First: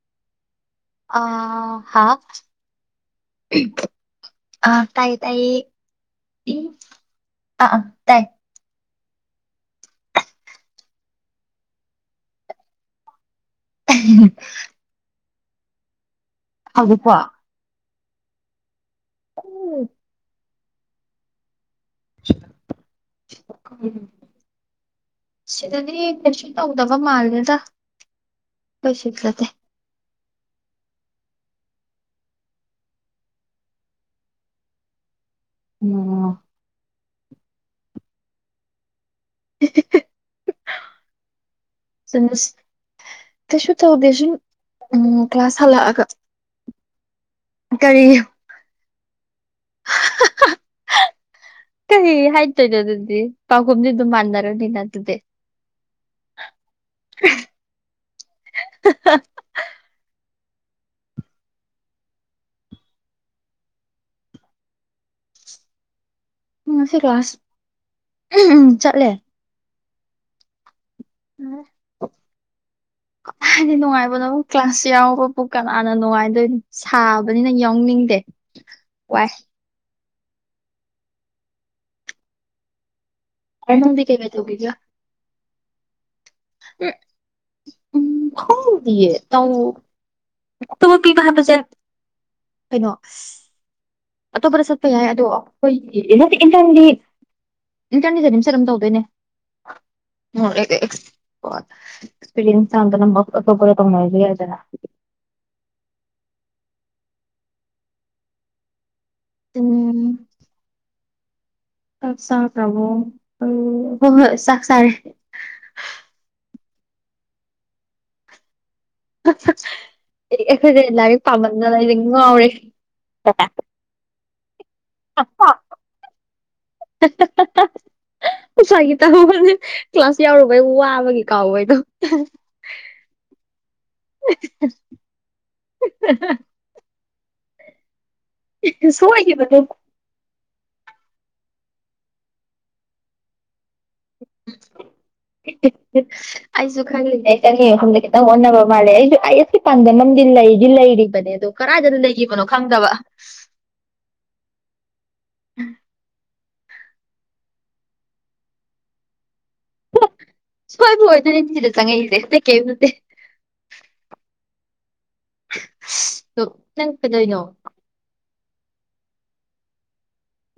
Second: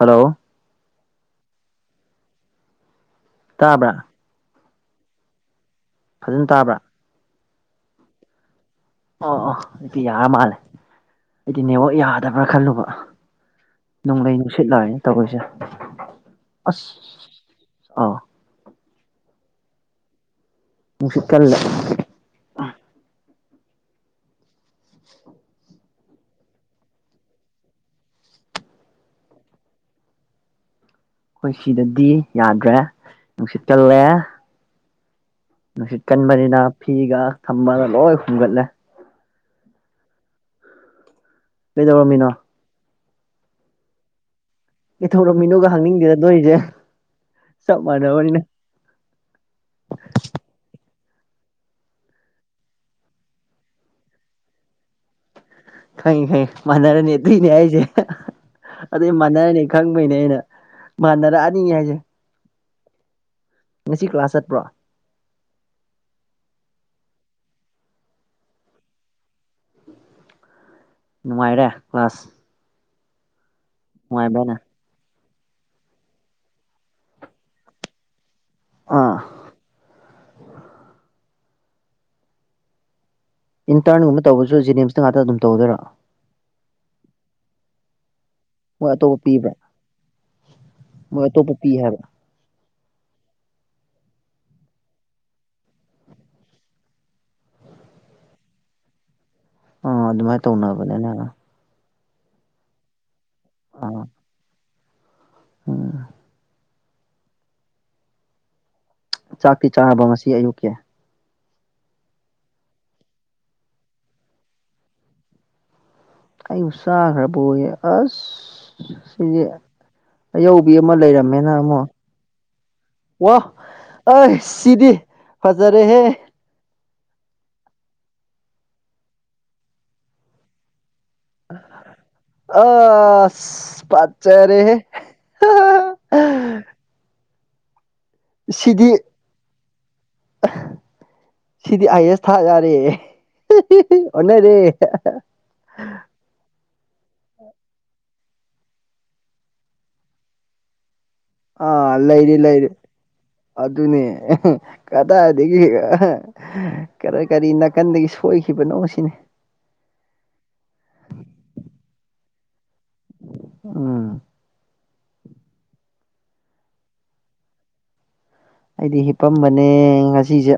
hello ꯑ ꯍꯥꯥ ꯇꯥꯕ꯭ꯔ ꯑ ꯇꯥꯏ ꯇꯥꯏ ꯐꯖꯅ ꯇꯥꯕ꯭ꯔꯥ ꯑꯥ ꯑꯥ ꯇꯥꯏ ꯑꯣ ꯑꯣ ꯑꯩꯗꯤ ꯌꯥꯔ ꯃꯥꯜꯂꯦ ꯑꯩꯗꯤ ꯅꯦꯉ ꯌꯥꯗꯕ꯭ꯔꯥ ꯈꯜꯂꯨꯕ ꯅꯣꯡꯂꯩ ꯅꯨꯡꯁꯤꯠ ꯂꯥꯛꯑꯅꯦ ꯇꯧꯔꯣꯏꯁꯦ ꯑꯁ ꯍꯧꯖꯤꯛꯄꯣ ꯑꯥ ꯎꯁꯤꯛꯇꯂ ꯎꯝ ꯁꯤꯗꯗꯤ ꯀꯩꯁꯨ ꯇꯧꯗꯕ ꯃꯥꯜꯂꯦꯗ ꯀꯩꯁꯤꯛ ꯆꯦ ꯑꯩꯈꯣꯏ ꯁꯤꯗꯗꯤ ꯌꯥꯗ꯭ꯔꯦ ꯅꯨꯡꯁꯤꯠ ꯀꯜꯂꯦ ꯅꯨꯡꯁꯤꯠ ꯑꯣ ꯀꯟꯕꯅꯤꯅ ꯐꯤꯒ ꯊꯃꯒ ꯂꯣꯏ ꯍꯨꯝꯒꯠꯂꯦ [inaudible] ꯄꯩꯗꯧꯔꯣ ꯃꯤꯅꯥꯣ ꯇꯁꯨ ꯇꯗꯁꯨꯝ ꯎꯝ ꯀ꯭ꯂꯥꯁ ꯀꯩꯗꯧꯔꯝꯃꯤꯅꯣꯒ ꯍꯜꯂꯛꯑꯒ ꯍꯪꯅꯤꯡꯗꯦꯗ ꯅꯣꯏꯁꯦ ꯆꯞ ꯀꯔꯤ ꯃꯥꯟꯅꯕꯅꯤꯅ [inaudible] ꯀꯩ ꯍꯥꯏꯗꯣꯏꯅꯣ ꯑꯗꯨꯗꯤ ꯄꯥꯎꯈꯨꯝꯗꯤ ꯑꯗꯨꯝ ꯃꯥꯟꯅꯔꯅꯤꯅ ꯑꯗꯨꯗꯤ ꯈꯪꯉ ꯈꯪ ꯃꯥꯟꯅꯔꯅꯤ ꯑꯗꯨꯏꯅꯦ ꯑꯩꯁꯦ ꯑꯗꯨꯏ ꯃꯥꯟꯅꯔꯅꯤ ꯈꯪꯕꯩꯅꯦ ꯑꯩꯅ ꯃꯥꯟꯅꯔꯛꯑꯅꯤ ꯍꯥꯏꯁꯦ ꯉꯁꯤ ꯀ꯭ꯂꯥꯁ ꯆꯠꯄ꯭ꯔꯣ ꯎꯝ ꯁꯤ ꯀ꯭ꯂꯥꯁ ꯎ ꯆꯠꯂꯦ ꯅꯨꯡꯉꯥꯏꯔꯦ ꯀ꯭ꯂꯥꯁ ꯍꯥꯏꯗꯤ ꯅꯨꯡꯉꯥꯏꯕꯖꯕ ꯀ ꯅꯨꯡꯉꯥꯏꯕ꯭ꯔꯅꯦ ꯀ꯭ꯂꯥꯁꯁꯤ ꯌꯥꯌꯥ ꯄꯨ ꯀꯅꯥꯅ ꯅꯨꯡꯉꯥꯏꯗꯣꯏꯅꯤꯣ ꯁꯥꯕꯅꯤꯅ ꯌꯥꯎꯅꯤꯡꯗꯦ ꯑꯥ ꯋꯥꯏ ꯅꯪꯗꯤ ꯏꯟꯇꯔꯟꯒꯨꯝꯕ ꯀꯩꯀꯩ ꯇꯧꯕꯁꯨ ꯖꯦꯅꯤꯝꯁꯇ ꯉꯥꯛꯇ ꯑꯗꯨꯝ ꯇꯧꯗꯣꯏꯔꯥ ꯑꯦ ꯎꯝ ꯃꯣꯏ ꯈꯣꯡꯦ ꯑꯇꯣꯞꯄ ꯄꯤꯕ꯭ꯔꯥ ꯇꯧꯇꯃ ꯄꯤꯕ ꯃꯣꯏ ꯍꯥꯏꯕ ꯑꯇꯣꯞꯄ ꯆ ꯄꯤ ꯍꯥꯏꯕ꯭ꯔꯥ ꯀꯩꯅꯣ ꯑꯇꯣꯞꯄꯗ ꯆꯠꯄ ꯌꯥꯏ ꯑꯗꯣ ꯑꯩꯈꯣꯏꯒꯤꯟꯗꯤ ꯏꯟꯇꯔꯅꯤꯁꯝ ꯆ ꯑꯗꯨꯝ ꯇꯧꯗꯣꯏꯅꯦ ꯑꯥ ꯑꯗꯨꯃꯥꯏꯅ ꯇꯧꯅꯕꯅꯤꯅ ꯑꯥ ꯑꯦꯛꯁꯄꯤꯔꯤꯌꯦꯟꯁ ꯅꯝꯕꯣꯒꯔ ꯇꯉꯣꯏꯔꯤ ꯑꯗꯨꯖꯅ ꯑꯝ ꯆꯥꯛꯇꯤ ꯆꯥꯅꯕ ꯎꯝ ꯉꯁꯤ ꯑꯌꯨꯛꯀꯤ ꯆꯥꯛ ꯂꯕꯣ ꯑ ꯍ ꯍꯣꯏ ꯆꯥꯛ ꯆꯥꯔꯦ ꯑꯩꯕꯨ ꯆꯥꯈ꯭ꯔꯕꯌꯦ ꯑꯁ ꯁꯤꯁꯦ ꯑꯌꯧꯕꯤ ꯑꯩꯈꯣꯏꯁꯦ ꯑꯃ ꯂꯥꯏꯔꯤꯛ ꯂꯩꯔꯝꯃꯦꯅ ꯄꯥꯝꯃꯟꯗꯅ ꯑꯃꯨꯛ ꯑꯩꯁꯦ ꯉꯥꯎꯔꯦ ꯋꯥꯍ ꯑ ꯁꯤꯗꯤ ꯐꯖꯔꯦꯍꯦ ꯁ꯭ꯥꯒꯤ ꯇꯥꯃ ꯀ꯭ꯂꯥꯁ ꯌꯥꯎꯔꯨꯕꯩ ꯋꯥꯕ ꯑꯃꯒꯤ ꯀꯥꯎꯕ ꯍꯥꯏꯗꯣ ꯑꯁ ꯐꯖꯔꯦꯍꯦ [unintelligible] ꯁꯤꯗꯤ ꯁꯨ ꯍꯥꯏꯏꯒ ꯃꯗꯨ ꯁꯤꯗꯤ ꯑꯥꯏ ꯑꯦꯁ ꯊꯥ ꯌꯥꯔꯦꯦ ꯑꯩꯁꯨ ꯈꯪꯉꯅꯦ ꯑꯩ ꯆꯐꯝꯗ ꯅꯪ ꯑꯣꯟꯅꯅꯕ ꯃꯥꯜꯂꯦ ꯑꯩꯁꯨ ꯑꯩ ꯑꯦꯁꯀꯤ ꯄꯥꯟꯗꯝ ꯑꯃꯗꯤ ꯂꯩꯁꯨ ꯂꯩꯔꯤ ꯑꯗꯣ ꯀꯗꯥꯏꯗꯅ ꯂꯩꯈꯤꯕꯅꯣ ꯈꯪꯗꯕ ꯑꯗꯨ ꯑꯗꯨꯅꯦ ꯀꯗꯥꯗꯒꯤꯒꯒ ꯀꯔꯤ ꯀꯔꯤ ꯅꯥꯀꯟꯗꯒꯤ ꯁꯣꯏꯈꯤꯕꯅꯣ ꯁꯤꯅꯦ ꯍꯣꯏ ꯍꯣꯏ ꯑꯗꯨꯅꯦ ꯁꯤꯗ ꯆꯪꯉꯛꯏꯁꯦ ꯑꯝ ꯗꯣꯛ ꯅꯪ ꯀꯗꯩꯅꯣ ꯑꯩꯗꯤ ꯍꯤꯄꯝꯕꯅꯦ ꯉꯁꯤꯁꯦ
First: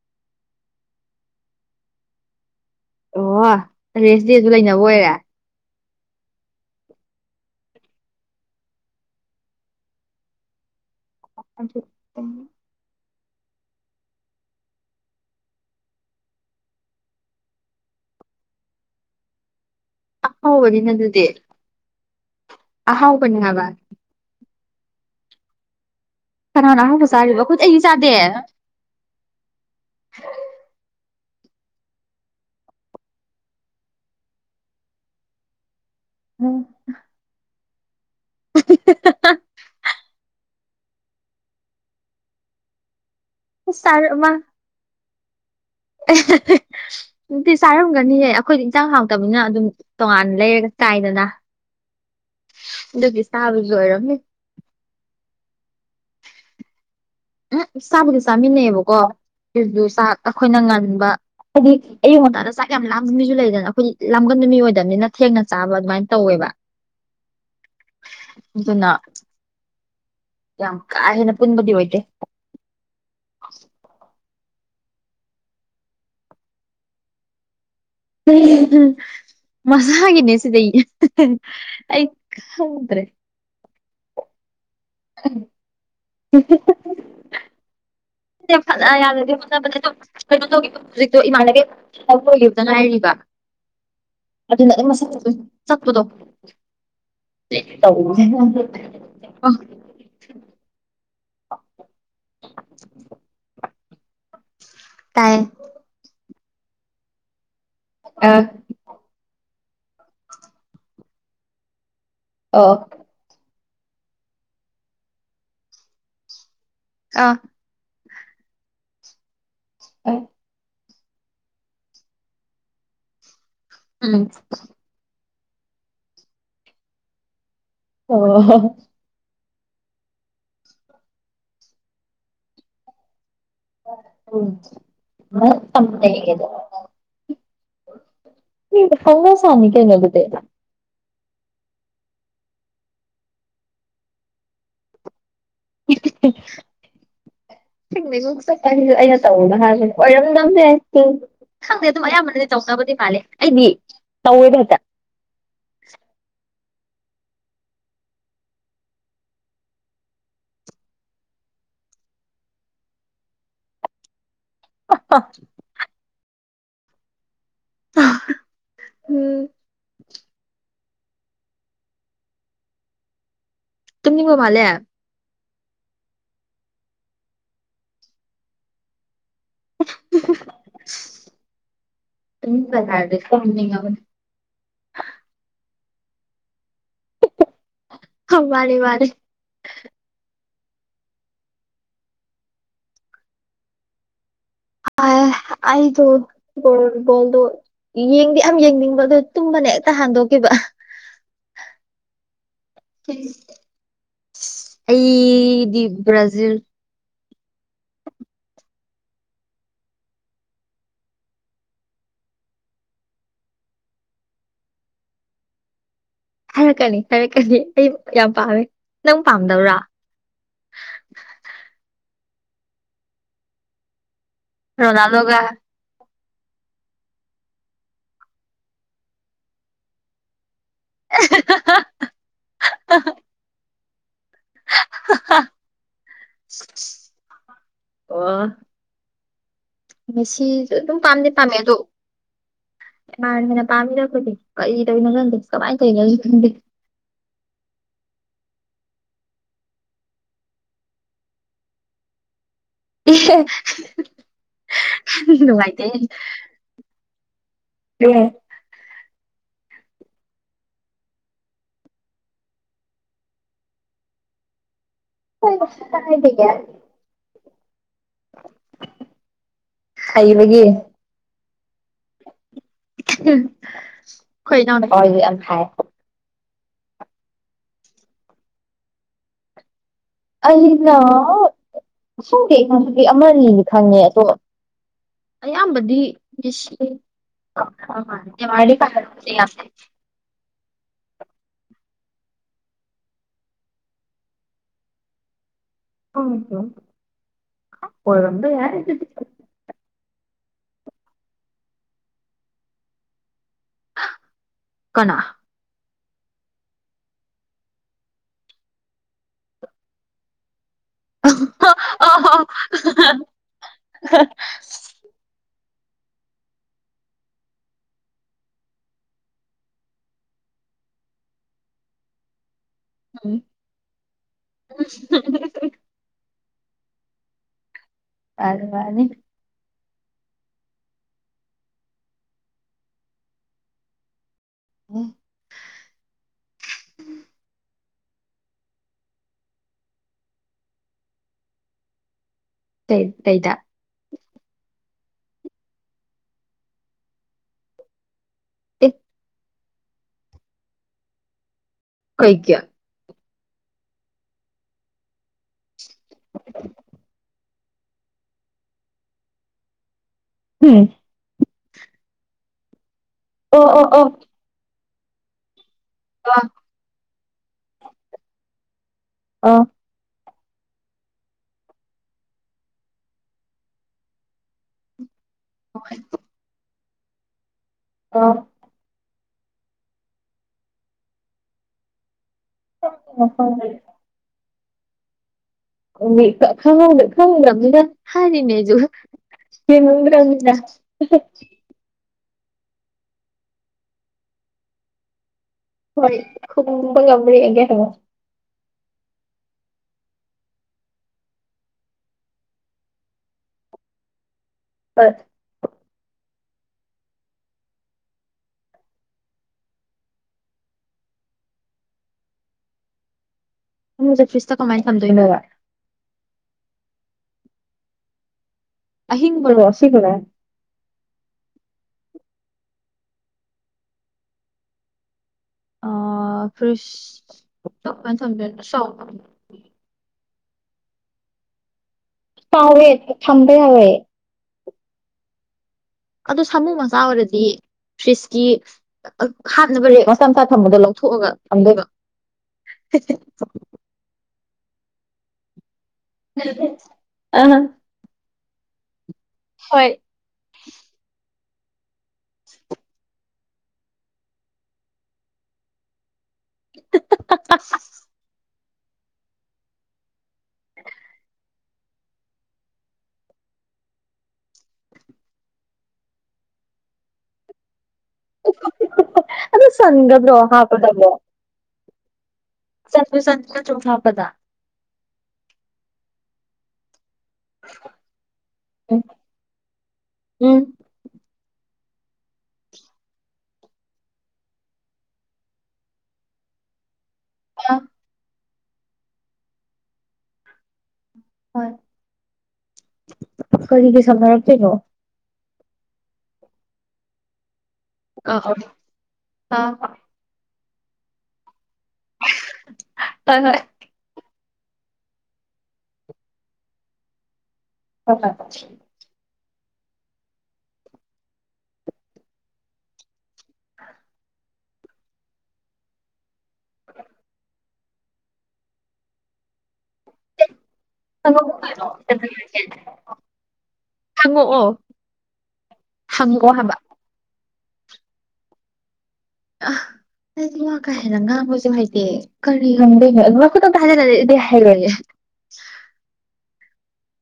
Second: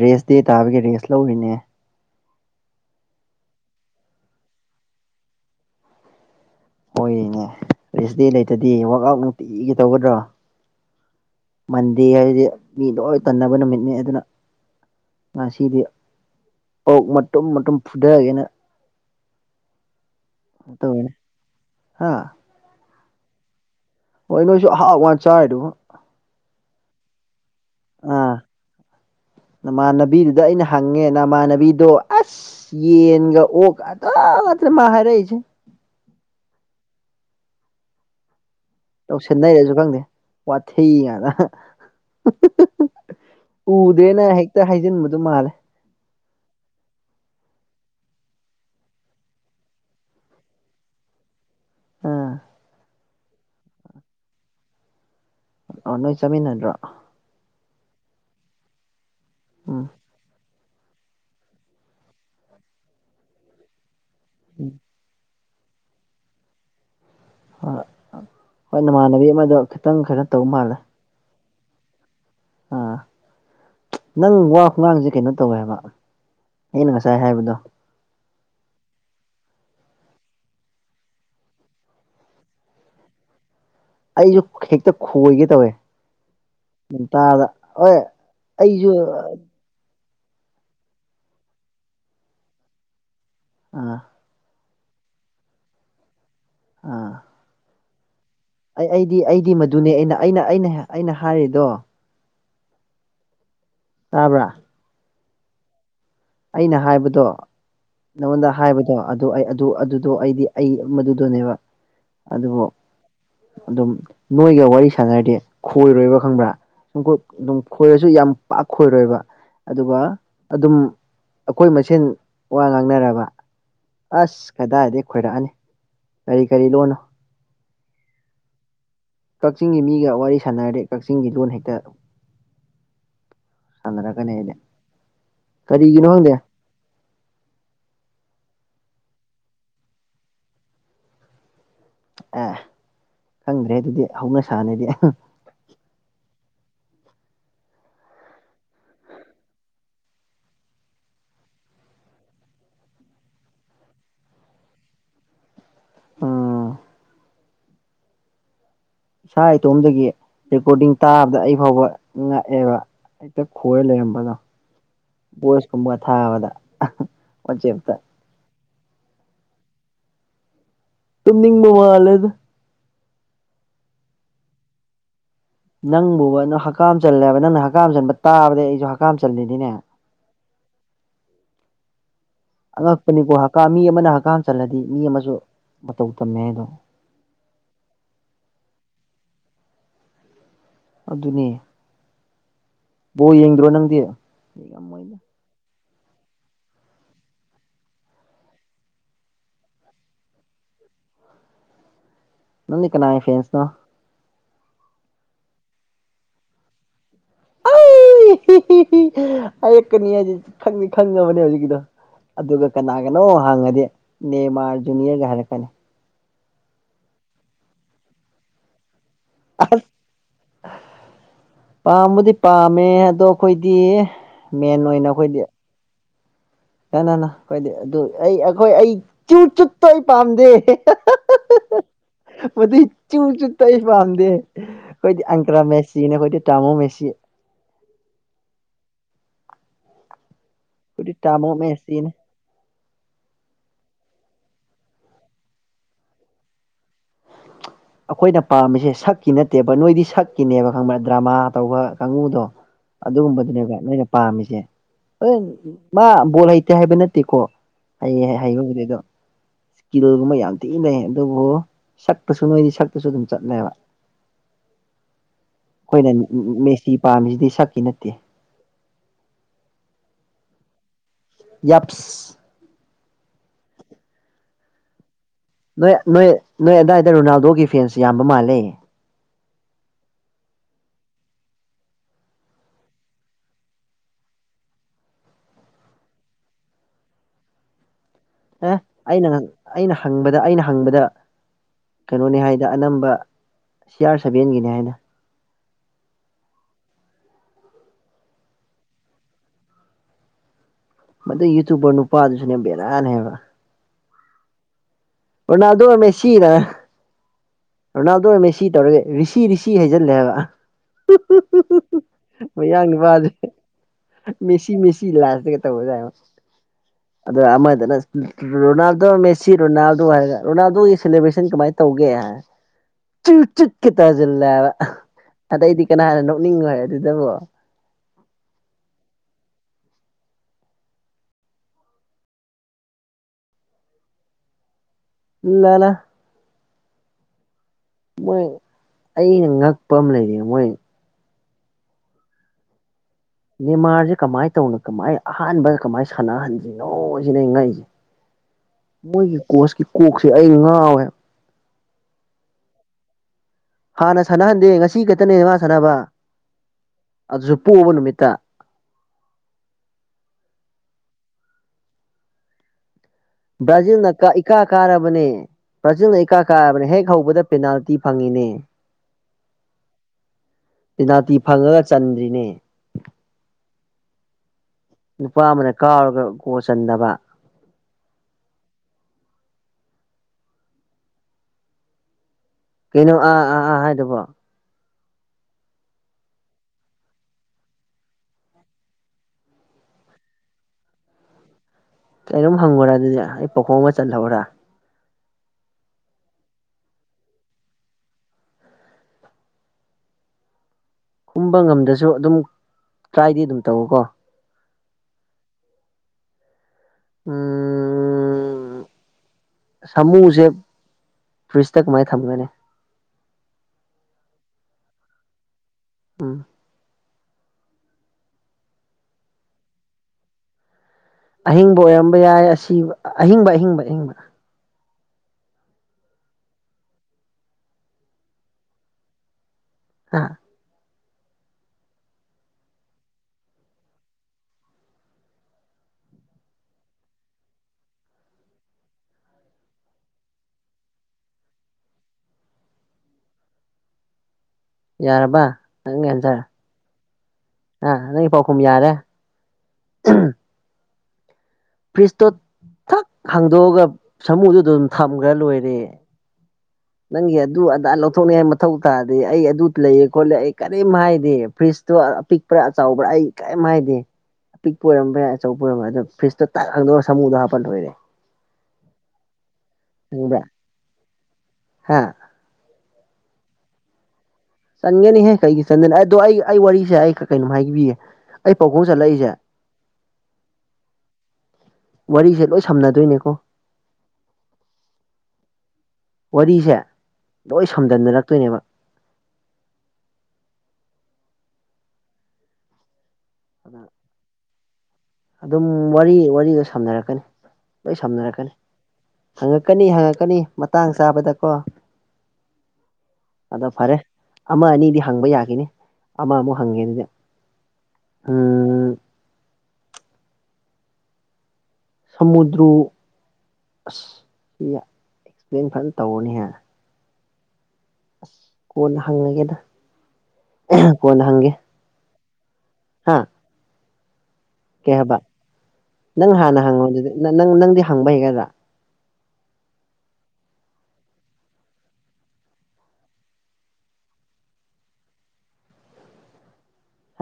ꯔꯦꯁ ꯗꯦ ꯇꯥꯕꯒꯤ ꯔꯦꯁ ꯂꯧꯔꯤꯅꯦ ꯑꯣ ꯔꯦꯁ ꯗꯦꯁꯨ ꯂꯩꯅꯕ ꯑꯣꯏꯔꯦ ꯍꯣꯏꯅꯦ ꯔꯦꯁ ꯗꯦ ꯂꯩꯇꯗꯤ ꯋꯔꯥꯛ ꯑꯥꯎꯠ ꯅꯨꯡꯇꯤꯒꯤ ꯇꯧꯒꯗ꯭ꯔꯣ ꯃꯟꯗꯦ ꯍꯥꯏꯗꯤ ꯃꯤ ꯂꯣꯏ ꯇꯟꯅꯕ ꯅꯨꯃꯤꯠꯅꯤ ꯑꯗꯨꯅ ꯉꯁꯤꯗꯤ ꯑꯣꯧ ꯃꯇꯨꯝ ꯃꯇꯨꯝ ꯐꯨꯊꯒꯦꯅ ꯍꯅꯤ ꯅ ꯑꯗꯨꯗꯦꯔ ꯍꯥꯥ ꯑꯍꯥꯎ ꯀꯅꯤ ꯍꯥꯏꯕ ꯍꯣꯏ ꯅꯣꯏꯁꯨ ꯍꯥꯎ ꯋꯥ ꯆꯥꯏꯗꯨ ꯈꯅꯥꯅꯍꯕꯨꯁꯥꯏꯔꯔꯤꯕ ꯑꯥ ꯅꯃꯥꯟꯅꯕꯤꯗꯨꯗ ꯑꯩꯅ ꯍꯪꯉꯦ ꯅꯃꯅꯕꯤꯗꯣ ꯑꯁ ꯌꯦꯟꯒ ꯑꯣꯛ ꯑꯗꯂ ꯃꯥ ꯍꯥꯔ ꯎꯝ ꯎꯝ ꯋꯥꯊ ꯌꯥꯅ ꯎꯗꯦꯅ ꯆꯥꯔꯛꯑꯃ ꯍꯦꯛꯇ ꯍꯥꯏꯖꯤꯟꯕꯗ ꯃꯥꯜꯂꯦ [unintelligible] [unintelligible] ꯅꯨꯡꯇꯤ ꯆꯥꯔꯝꯒꯅꯤꯌꯦꯦ ꯑꯩꯈꯣꯏꯗꯤ ꯏꯟꯁꯥꯡ ꯍꯥꯡꯇꯕꯅꯤꯅ ꯑꯗꯨꯝ ꯇꯣꯉꯥꯟꯅ ꯂꯩꯔꯒ ꯆꯥꯏꯗꯅ ꯑꯥ ꯑꯗꯨꯒꯤ ꯆꯥꯕꯁꯨ ꯑꯣꯏꯔꯝꯃꯦ ꯑ ꯅꯣꯏ ꯆꯠꯃꯤꯟꯅꯗ꯭ꯔꯣ ꯎ ꯆꯥꯕꯨꯗꯤ ꯆꯥꯃꯤꯟꯅꯩꯕꯀꯣ ꯎꯝ ꯑꯩꯈꯣꯏꯅ ꯉꯟꯕ ꯍꯥꯏꯗꯤ ꯑꯌꯨ ꯉꯟꯇꯥꯗ ꯆꯥꯛ ꯌꯥꯝ ꯂꯥꯝꯁꯤꯟꯕꯤꯁꯨ ꯂꯩꯗꯅ ꯑꯩꯈꯣꯏ ꯂꯝꯒꯟ ꯅꯨ ꯃꯤ ꯑꯣꯏꯗꯕꯅꯤꯅ ꯊꯦꯡꯅ ꯆꯥꯕ ꯑꯗꯨꯃꯥꯏꯅ ꯇꯧꯋꯦꯕ ꯍꯣꯏ ꯍꯣꯏ ꯑꯗꯨꯅ ꯅꯃꯥꯟꯅꯕꯤ ꯑꯃꯗꯣ ꯈꯤꯇꯪ ꯀꯩꯅꯣ ꯇꯧ ꯌꯥꯝ ꯃꯥꯜꯂꯦ ꯀꯥ ꯄꯨꯟꯕꯗꯤ ꯑꯣꯏꯣꯏꯦ ꯑꯥ ꯑ ꯅꯪ ꯋꯥ ꯈꯨꯡꯒꯥꯡꯁꯦ ꯀꯩꯅꯣ ꯇꯧꯋꯦꯕ ꯑꯩꯅ ꯉꯁꯥꯏ ꯍꯥꯏꯕꯗꯣ ꯎ ꯃꯁꯒꯤ ꯅꯁꯤꯗ ꯑꯩ ꯑ ꯈꯗ꯭ꯔꯦ ꯑꯩꯁꯨ ꯍꯦꯛꯇ ꯈꯣꯏꯒꯦ ꯇꯧꯋꯦ ꯇꯥꯗ ꯍꯣꯏ ꯑꯩꯁꯨ ꯐ ꯌꯥꯔꯗꯤ ꯐꯖꯕ ꯀꯩꯅꯣ ꯇꯧꯈꯤꯕ ꯍꯧꯖꯤꯛꯇꯣ ꯏꯃꯥꯟꯅꯩ ꯑꯣꯏꯈꯤꯕꯗꯅ ꯍꯥꯏꯔꯤꯕ ꯑ ꯑꯗꯨꯅ ꯑꯗꯨꯝ ꯃꯁꯛ ꯆ ꯆꯠꯄꯗꯣ ꯑ ꯇ ꯑꯩ ꯑꯩꯗꯤ ꯑꯩꯗꯤ ꯃꯗꯨꯅꯦ ꯑꯩꯅ ꯑꯩꯅ ꯑꯩꯅ ꯑꯩꯅ ꯍꯥꯏꯔꯤꯗꯣ [unintelligible] ꯇꯥꯕ꯭ꯔ ꯇꯥꯏꯌꯦ ꯑꯩꯅ ꯍꯥꯏꯕꯗꯣ ꯑ ꯅꯉꯣꯟꯗ ꯍꯥꯏꯕꯗꯣ ꯑꯗꯨ ꯑꯩ ꯑꯗꯨ ꯑꯗꯨꯗꯣ ꯑꯩꯗꯤ ꯑꯩ ꯃꯗꯨꯗꯣꯅꯦꯕ ꯑꯗꯨꯕꯨ ꯑꯣ ꯑꯗꯨꯝ ꯅꯣꯏꯒ ꯋꯥꯔꯤ ꯁꯥꯟꯅꯔꯗꯤ ꯈꯣꯏꯔꯣꯏꯕ ꯈꯪꯕ꯭ꯔꯥ ꯁꯨꯝ ꯑꯥ ꯑꯗꯨꯝ ꯈꯣꯏꯔ ꯁꯨ ꯌꯥꯝ ꯄꯥꯛꯈꯣꯏꯔꯣꯏꯕ ꯑꯗꯨꯒ ꯑꯗꯨꯝ ꯑꯩꯈꯣꯏ ꯃꯁꯦꯟ ꯋꯥ ꯉꯥꯡꯅꯔꯕ ꯎꯝ ꯑꯁ ꯀꯗꯥꯏꯗꯒꯤ ꯈꯣꯏꯔꯛꯑꯅꯤ ꯀꯔꯤ ꯀꯔꯤ ꯂꯣꯟꯅꯣ ꯑꯣ ꯀꯛꯆꯤꯡꯒꯤ ꯃꯤꯒ ꯋꯥꯔꯤ ꯁꯥꯟꯅꯔꯔꯦ ꯀꯛꯆꯤꯡꯒꯤ ꯂꯣꯟ ꯍꯦꯛꯇ ꯆꯟ꯭ꯔ ꯀꯅꯦꯩꯅ [inaudible] ꯐꯪꯉ ꯁꯃꯤ ꯀꯦꯩꯅ ꯑꯗꯨꯗ ꯑꯦ ꯈꯪꯗ꯭ꯔꯦ ꯑꯗꯨꯗꯤ ꯍꯧꯅ ꯁꯥꯟꯅꯗꯤ [inaudible] ꯆꯄꯒꯤꯁꯨ ꯑꯩꯅ ꯇꯧꯅ ꯍꯥꯏꯕꯅꯦ ꯑꯣꯏꯔꯝ ꯅꯝꯗꯦ ꯈꯪꯗꯦ ꯑꯗꯨꯝ ꯑꯌꯥꯝꯕꯅꯗꯤ ꯇꯧꯅꯕꯗꯤ ꯃꯥꯂꯦ ꯑꯩꯗꯤ ꯇꯧꯋꯦꯕ ꯍꯦꯛꯇ [inaudible] ꯎꯝ ꯏꯁꯥ ꯏꯇꯣꯝꯗꯒꯤ ꯔꯦꯀꯣꯔꯗꯤꯡ ꯇꯥꯕꯗ ꯑꯩ ꯐꯥꯎꯕ ꯉꯛꯑꯦꯕ ꯍꯦꯛꯇ ꯈꯣꯏꯔ ꯂꯩꯔꯝꯕꯗꯣ ꯕꯣꯁ ꯀꯨꯝꯕ ꯊꯥꯕꯗ ꯋꯥꯆꯦꯞꯇ ꯎꯝ ꯇꯨꯅꯤ ꯃꯃꯂꯗ ꯇꯨꯝꯅꯤ ꯃꯃꯂꯦ ꯅꯪꯕꯨꯕ ꯅꯪ ꯍꯛꯥꯝ ꯆꯜꯂꯦꯕ ꯅꯪꯅ ꯍꯛꯥꯝ ꯆꯟꯕ ꯇꯥꯕꯗ ꯑꯩꯁꯨ ꯍꯛꯀꯝ ꯆꯂꯅꯤꯅꯦ ꯇꯨꯝꯅꯤꯡꯕ ꯍꯥꯏꯔꯗꯤ ꯑꯉꯛꯄꯅꯤꯀꯣ ꯍꯛꯀꯝ ꯃꯤ ꯇꯨꯝꯅꯤꯡꯉꯕꯅꯤ ꯑꯃꯅ ꯍꯛꯀꯝ ꯆꯜꯂꯗꯤ ꯃꯤ ꯑꯃꯁꯨ ꯃꯇꯧ ꯇꯝꯃꯦ ꯍꯥꯏꯗꯣ ꯍ ꯃꯥꯅꯤꯦ ꯃꯥꯔꯦ ꯑꯗꯨꯅꯦ ꯕꯣ ꯌꯦꯡꯗ꯭ꯔꯣ ꯅꯪꯗꯤ ꯌꯦꯡꯉꯝꯃꯣꯏꯗ ꯑꯣ ꯌꯦꯡꯗꯤ ꯌꯥꯝ ꯌꯦꯡꯅꯤꯡꯕ ꯑꯗꯨꯣ ꯇꯨꯝꯕꯅꯦ ꯍꯦꯛꯇ ꯍꯟꯗꯣꯛꯈꯤꯕ ꯅꯅꯤ ꯀꯅꯥ ꯐꯁꯅ ꯑꯩꯗꯤ ꯕ꯭ꯔꯥꯖꯤꯜ ꯅꯤꯪ ꯈꯪꯒꯥ ꯃꯅ ꯍꯧꯖꯤ ꯀꯗ ꯑꯗꯨꯒ ꯀꯅꯥꯒꯅꯣ ꯍꯥꯡꯉꯗꯤ ꯅꯦꯃꯥꯔ ꯖꯨꯅꯤꯌꯔꯒ ꯍꯥꯏꯔꯛꯀꯅꯤ ꯍꯥꯏꯔꯛꯀꯅꯤ ꯍꯥꯏꯔꯛꯀꯅꯤ ꯑꯩ ꯌꯥꯝ ꯄꯥꯝꯃꯦ ꯅꯪ ꯄꯥꯝꯗꯕ꯭ꯔꯥ ꯄꯕꯨꯗꯤ ꯄꯥꯝꯃꯦ ꯑꯗꯣ ꯑꯩꯈꯣꯏꯗꯤ ꯃꯦꯟ ꯑꯣꯏꯅ ꯔꯣꯅꯥꯜꯗꯣꯒ ꯑꯩꯈꯣꯏꯗꯤ ꯀꯅꯥꯅ ꯍꯥꯏꯣꯏꯗꯤ ꯑꯗꯨ ꯑꯩ ꯑꯩꯈꯣꯏ ꯑꯩ ꯆꯨ ꯆꯨꯠꯇꯣ ꯑꯩ ꯄꯥꯝꯗꯦ ꯄꯊ ꯆꯨ ꯆꯨꯇꯥ ꯍ ꯄꯥꯝꯗ ꯑꯩꯣꯏꯗꯤ ꯑꯟꯀꯔꯥ ꯃꯦꯁꯤꯅꯦ ꯑꯩꯣꯏꯗꯤ ꯇꯃꯣ ꯃꯦꯁꯤ ꯃꯁꯤꯁꯨ ꯑꯗꯨꯝ ꯑꯩꯈꯣꯏꯗꯤ ꯄꯥꯝꯗꯤ ꯇꯥꯃꯣ ꯄꯥꯝꯃꯦ ꯑꯗꯣ ꯃꯦꯁꯤꯅꯦ ꯃꯥꯅ ꯃꯅ ꯄꯥꯝꯃꯤꯔꯗꯤ ꯀꯔꯤ ꯇꯧ ꯅ ꯈꯟꯇ ꯀꯃꯥꯏꯅ ꯇꯧꯟ [inaudible] ꯑꯩꯈꯣꯏꯅ ꯄꯥꯝꯃꯤꯁꯦ ꯁꯛꯀꯤ ꯅꯠꯇꯦꯕ ꯅꯣꯏꯗꯤ ꯁꯛꯀꯤꯅꯦꯕ ꯈꯪꯕ ꯗ꯭ꯔꯃꯥ ꯇꯧꯕ ꯀꯥꯡꯨꯗꯣ ꯑꯗꯨꯒꯨꯝꯕꯗꯨꯅꯦꯕ ꯅꯣꯏꯅ ꯄꯥꯝꯃꯤꯁꯦ ꯍ ꯅꯨꯡꯉꯥꯏꯇꯦ ꯃꯥ ꯕꯣꯜ ꯍꯩꯇꯦ ꯍꯥꯏꯕ ꯅꯠꯇꯦꯀꯣ ꯍ ꯍꯩꯕꯕꯨꯗꯤ ꯑꯗꯣ ꯀꯤꯂꯣꯒꯨꯝꯕ ꯌꯥꯝ ꯊꯤꯅꯩ ꯑꯗꯨꯕꯨ ꯁꯛꯇꯁꯨ ꯅꯣꯏꯗꯤ ꯁꯛꯇꯁꯨ ꯑꯗꯨꯝ ꯆꯠꯅꯩꯕ ꯑꯩꯈꯣꯏꯅ ꯃꯦꯁꯤ ꯄꯥꯝꯃꯤꯁꯤꯗꯤ ꯁꯛꯀꯤ ꯅꯠꯇꯦ ꯈꯥꯏ ꯂꯩꯒ ꯌꯥꯞꯁ ꯑꯩꯈꯣꯏ ꯅꯅ ꯅꯣꯏ ꯅꯣꯏ ꯅꯣꯏ ꯑꯗꯥꯏꯗ ꯔꯣꯅꯥꯜꯗꯣꯒꯤ ꯐꯦꯟꯁꯦ ꯌꯥꯝꯕ ꯃꯥꯜꯂꯦ ꯑꯩꯅ ꯁꯨꯝ ꯀꯦ ꯀꯩ ꯑꯃꯅꯤꯅꯤ ꯈꯪꯉꯦ ꯑꯗꯣ ꯑꯌꯥꯝꯕꯗꯤꯁꯤ ꯑꯦ ꯑꯩꯅ ꯑꯩꯅ ꯍꯪꯕꯗ ꯑꯩꯅ ꯍꯪꯕꯗ ꯀꯩꯅꯣꯅꯦ ꯍꯥꯏꯅ ꯑꯅꯝꯕ ꯁꯤ ꯑꯥꯔ ꯁꯚꯦꯟꯒꯤꯅꯦ ꯍꯥꯏꯅ ꯑꯣꯣꯔꯗ ꯌꯥꯔ ꯃꯗꯨ ꯌꯨꯇꯨꯕꯔ ꯅꯨꯄꯥꯗꯨꯁꯨꯅꯦ ꯕꯦꯔꯥꯅꯦꯕ ꯀꯅꯥ ꯎꯟꯅ ꯑꯗꯨꯔ ꯃ ꯁꯤꯤꯔ ꯔꯣꯅꯥꯜꯗꯣꯝꯃꯦ ꯁꯤ ꯇꯧꯔꯒꯦ ꯔꯤꯁꯤ ꯔꯤꯁꯤ ꯍꯩꯖꯤꯜꯂꯦ ꯍꯥꯏꯕ ꯃꯌꯥꯡꯒꯤ ꯋꯥꯁꯦ ꯃꯦꯁꯤ ꯃꯦꯁꯤ ꯂꯥꯁꯇ ꯇꯧꯕꯖꯥꯏ ꯑꯗꯣ ꯑꯃꯗꯅ ꯔꯣꯅꯥꯜꯗꯣ ꯃꯦꯁꯤ ꯔꯣꯅꯥꯜꯗꯣ ꯍꯥꯏꯔ ꯔꯣꯅꯥꯜꯗꯣꯒꯤ ꯁꯦꯂꯦꯕ꯭ꯔꯦꯁꯟ ꯀꯃꯥꯏꯅ ꯇꯧ ꯇꯒꯦ ꯆ ꯇꯁꯤꯜꯂꯕ ꯑꯗꯩꯗꯤ ꯀꯅꯥꯅ ꯄꯨꯅꯤꯡꯉ ꯑꯗꯨꯗꯕꯣ ꯑꯔꯕꯥꯅꯤ ꯑꯣ ꯏ ꯂꯅ ꯃꯣꯏ ꯑꯩꯅ ꯉꯛꯄ ꯑꯃ ꯂꯩꯔꯤ ꯃꯣꯏ ꯀꯩꯗ ꯅꯦꯃꯥꯔꯁꯦ ꯀꯃꯥꯏꯅ ꯇꯧꯅꯣ ꯀꯃꯥꯏ ꯑꯍꯥꯟꯕꯗ ꯀꯃꯥꯏꯅ ꯁꯥꯟꯅꯍꯟꯗ꯭ꯔꯤꯅꯣ ꯁꯤꯅ ꯉꯛꯏꯁꯦ ꯑꯦ ꯃꯣꯏꯒꯤ ꯀꯣꯁꯀꯤ ꯀꯣꯛꯁꯦ ꯑꯩ ꯉꯥꯎꯋꯦ ꯀꯩ ꯀ ꯍꯥꯟꯅ ꯁꯥꯟꯅꯍꯟꯗꯦ ꯉꯁꯤ ꯈꯛꯇꯅꯦ ꯃꯥ ꯁꯥꯟꯅꯕ ꯨꯄꯨꯕ ꯅꯨꯃꯤꯠꯇ ꯎꯝ ꯑꯣ ꯑꯣ ꯕ꯭ꯔꯥꯖꯤꯜꯅ ꯏꯀꯥ ꯀꯥꯔꯕꯅꯦ ꯕ꯭ꯔꯥꯖꯤꯜꯅ ꯏꯀꯥ ꯀꯥꯔꯕꯅꯤ ꯍꯦꯛ ꯊꯧꯕꯗ ꯄꯦꯅꯥꯜꯇꯤ ꯐꯪꯉꯤꯅꯦ ꯑꯥ ꯄꯦꯅꯥꯜꯇꯤ ꯐꯪꯉꯒ ꯆꯟꯗ꯭ꯔꯤꯅꯦ ꯅꯨꯄꯥ ꯑꯃꯅ ꯀꯥꯎꯔꯒ ꯀꯣꯁꯤꯟꯗꯕ ꯑ ꯀꯩꯅꯣ ꯑ ꯑꯥ ꯑꯥ ꯍꯥꯏꯗꯤ ꯄꯣ ꯈꯪ ꯍꯥꯏꯅꯤꯅꯦꯁꯨ ꯌꯦ ꯉ꯭ꯔꯗ ꯀꯣꯝ ꯍꯪꯕ꯭ꯔꯥ ꯑꯗꯨꯗꯤ ꯑꯩ ꯄꯥꯈꯣꯡ ꯑꯃ ꯆꯜꯍꯧ꯭ꯔꯥ ꯍꯣꯏ ꯈꯕ ꯉꯝꯝꯕꯔꯤꯒꯦ ꯍꯥꯏꯕ ꯍꯨꯝꯕ ꯉꯝꯗꯁꯨ ꯑꯗꯨꯝ ꯇ꯭ꯔꯥꯏꯗꯤ ꯑꯗꯨꯝ ꯇꯧꯋꯀꯣ ꯍꯠ ꯎꯝ ꯁꯥꯃꯨꯁꯦ ꯐꯨꯔꯤꯁꯇ ꯀꯃꯥꯏꯅ ꯊꯝꯒꯅꯤ ꯁꯇ ꯀꯃꯥꯏꯅ ꯊꯝꯗꯣꯏꯅꯕ ꯑꯥ ꯑꯍꯤꯡ ꯃꯔꯔꯣ ꯁꯤꯒ꯭ꯔꯦ ꯑꯍꯤꯡꯕ ꯑꯣꯏꯔꯝꯕ ꯌꯥꯏ ꯑꯁꯤ ꯑꯍꯤꯡꯕ ꯑꯍꯤꯡꯕ ꯑꯍꯤꯡꯕ ꯑ ꯐ ꯊꯣꯛ ꯊꯖ ꯁꯣ ꯍꯥꯥ ꯆꯥꯎꯋꯦ ꯊꯝꯝꯕ ꯌꯥꯋꯦ ꯑꯗꯨ ꯁꯥꯃꯨ ꯃꯆꯥ ꯑꯣꯏꯔꯗꯤ ꯐ꯭ꯔꯤꯁꯀꯤ ꯍꯥꯞꯅꯕ ꯔꯦꯛ ꯃꯆꯥ ꯃꯆꯥ ꯊꯝꯕꯗ ꯂꯧꯊꯣꯛꯑꯒ ꯊꯝꯗꯣꯏꯕ [inaudible] ꯌꯥꯔꯕ ꯅꯪꯟꯖꯔ ꯑ ꯑꯥ ꯅꯪꯒꯤ ꯄꯥꯎꯈꯨꯝ ꯌꯥꯔꯦ ꯍꯣꯏ ꯐ꯭ꯔꯤꯖꯇꯣ ꯊꯛ ꯍꯥꯡꯗꯣꯛꯑꯒ ꯁꯥꯃꯨꯗꯨꯗ ꯑꯗꯨꯝ ꯊꯝꯈ꯭ꯔ ꯂꯣꯏꯔꯦ ꯅꯪ ꯑꯗꯨ ꯑꯗꯨ ꯑꯜꯣ ꯇ ꯊꯧꯅꯤ ꯍꯥꯏ ꯃ ꯃꯊꯧ ꯇꯥꯗꯦ ꯑꯩ ꯑꯗꯨ ꯂꯩ ꯈꯣꯠꯂꯦ ꯑꯩ ꯀꯔꯤꯝ ꯍꯥꯏꯗꯦ ꯐ꯭ꯔꯤꯖꯇꯣ ꯑꯄꯤꯛꯄ꯭ꯔꯥ ꯑ ꯆꯥꯎꯕ꯭ꯔꯥ ꯑꯩ ꯀꯔꯤ ꯍꯥꯏꯥꯏꯗꯤꯦ ꯑꯄꯤꯛꯄ ꯑꯣꯏꯔꯝꯕ ꯌꯥꯏ ꯑꯆꯧꯕ ꯑꯣꯏꯔꯝꯕ ꯑꯗꯣ ꯐ꯭ꯔꯤꯖꯇꯣ ꯇꯥꯛ ꯈꯪꯗꯧ ꯁꯃꯨꯗꯣ ꯍꯥꯞꯄꯜ ꯂꯣꯏꯔꯦ ꯑꯗꯣ ꯁꯒꯗ꯭ꯔꯣ ꯍꯥꯄꯗꯕꯣ ꯍꯥꯦ ꯁꯅ ꯆꯧꯊꯥ ꯄꯗ ꯁꯖꯅꯤ ꯍꯦ ꯀꯩꯒꯤ ꯁꯅꯤ ꯑ ꯋꯥꯔꯤꯁꯦ ꯀꯩꯅꯣꯝ ꯍꯥꯏꯕꯤꯌꯦ ꯑꯩ ꯄꯥꯎꯈꯣꯡ ꯎꯝ ꯆꯠꯂꯛꯏꯁꯦ ꯎꯝ ꯋꯥꯔꯤꯁꯦ ꯂꯣꯏ ꯁꯝꯅꯗꯣꯏꯅꯦꯀꯣ ꯋꯥꯔꯤꯁꯦ ꯂꯣꯏ ꯑ ꯁꯝꯗꯗꯔꯛꯇꯣꯏꯅꯦꯕ ꯍꯣꯏ ꯀꯔꯤꯒꯤꯩ ꯁꯝꯅꯔꯛꯀꯣꯏꯅꯣ ꯑꯗꯨꯝ ꯋꯥꯔꯤ ꯋꯥꯔꯤꯒ ꯁꯝꯅꯔꯛꯀꯅꯤ ꯂꯣꯏ ꯑ ꯁꯝꯅꯔꯛꯀꯅꯤ ꯑ ꯑ ꯍꯪꯉꯛꯀꯅꯤ ꯍꯪꯉꯛꯀꯅꯤ ꯃꯇꯥꯡ ꯆꯥꯕꯗꯀꯣ ꯍꯣꯏ ꯍꯣꯏ ꯑꯗ ꯐꯔꯦ ꯑꯃ ꯑꯅꯤꯗꯤ ꯍꯪꯕ ꯌꯥꯈꯤꯅꯤ ꯑꯃꯃꯨꯛ ꯍꯪꯉꯦ ꯑꯗꯨꯗ ꯍ ꯐ ꯁꯃꯨꯗ꯭ꯔꯨ ꯑꯁ ꯁꯤ ꯑꯦꯛꯁꯄ꯭ꯂꯦꯟ ꯐꯖꯅ ꯇꯧꯔꯅꯤꯍꯦ ꯑꯁ ꯀꯣꯟꯅ ꯍꯪꯉꯒꯦꯗ ꯀꯣꯟꯅ ꯍꯪꯒꯦ [inaudible] ꯍꯥꯥ ꯍꯪꯉꯛꯑꯣ ꯀꯩ ꯍꯥꯏꯕ ꯅꯪ ꯍꯪꯉꯛꯑꯣ ꯍꯥꯟꯅ ꯍꯥꯏꯕ ꯍꯪꯉꯣ ꯑꯗꯨꯗꯤ ꯅꯪ ꯅꯪꯗꯤ ꯍꯪꯕ ꯍꯩꯒꯗ꯭ꯔꯥ ꯑ ꯍꯥꯏꯗꯤ ꯉ ꯀꯥ ꯍꯥꯏꯦꯟꯅ ꯉꯥꯡꯕꯁꯨ ꯍꯥꯏꯗꯤ ꯀꯔꯤ ꯈꯪꯗꯣꯏꯅꯣꯖꯗꯤ ꯍꯥꯏꯔꯣꯏꯦ [inaudible]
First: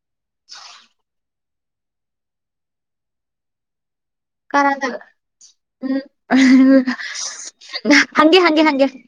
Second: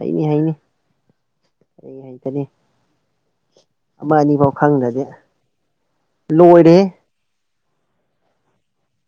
ꯍꯩꯅꯤ ꯍꯩꯅꯤ ꯑꯩ ꯍꯩꯇꯅꯤ ꯑꯃ ꯑꯅꯤꯐꯥꯎ ꯀꯔꯗꯒ ꯈꯪꯗ꯭ꯔꯗꯤ ꯎꯝ ꯂꯣꯏꯔꯦꯍꯦ ꯍꯪꯦ ꯍꯪꯦ ꯍꯦ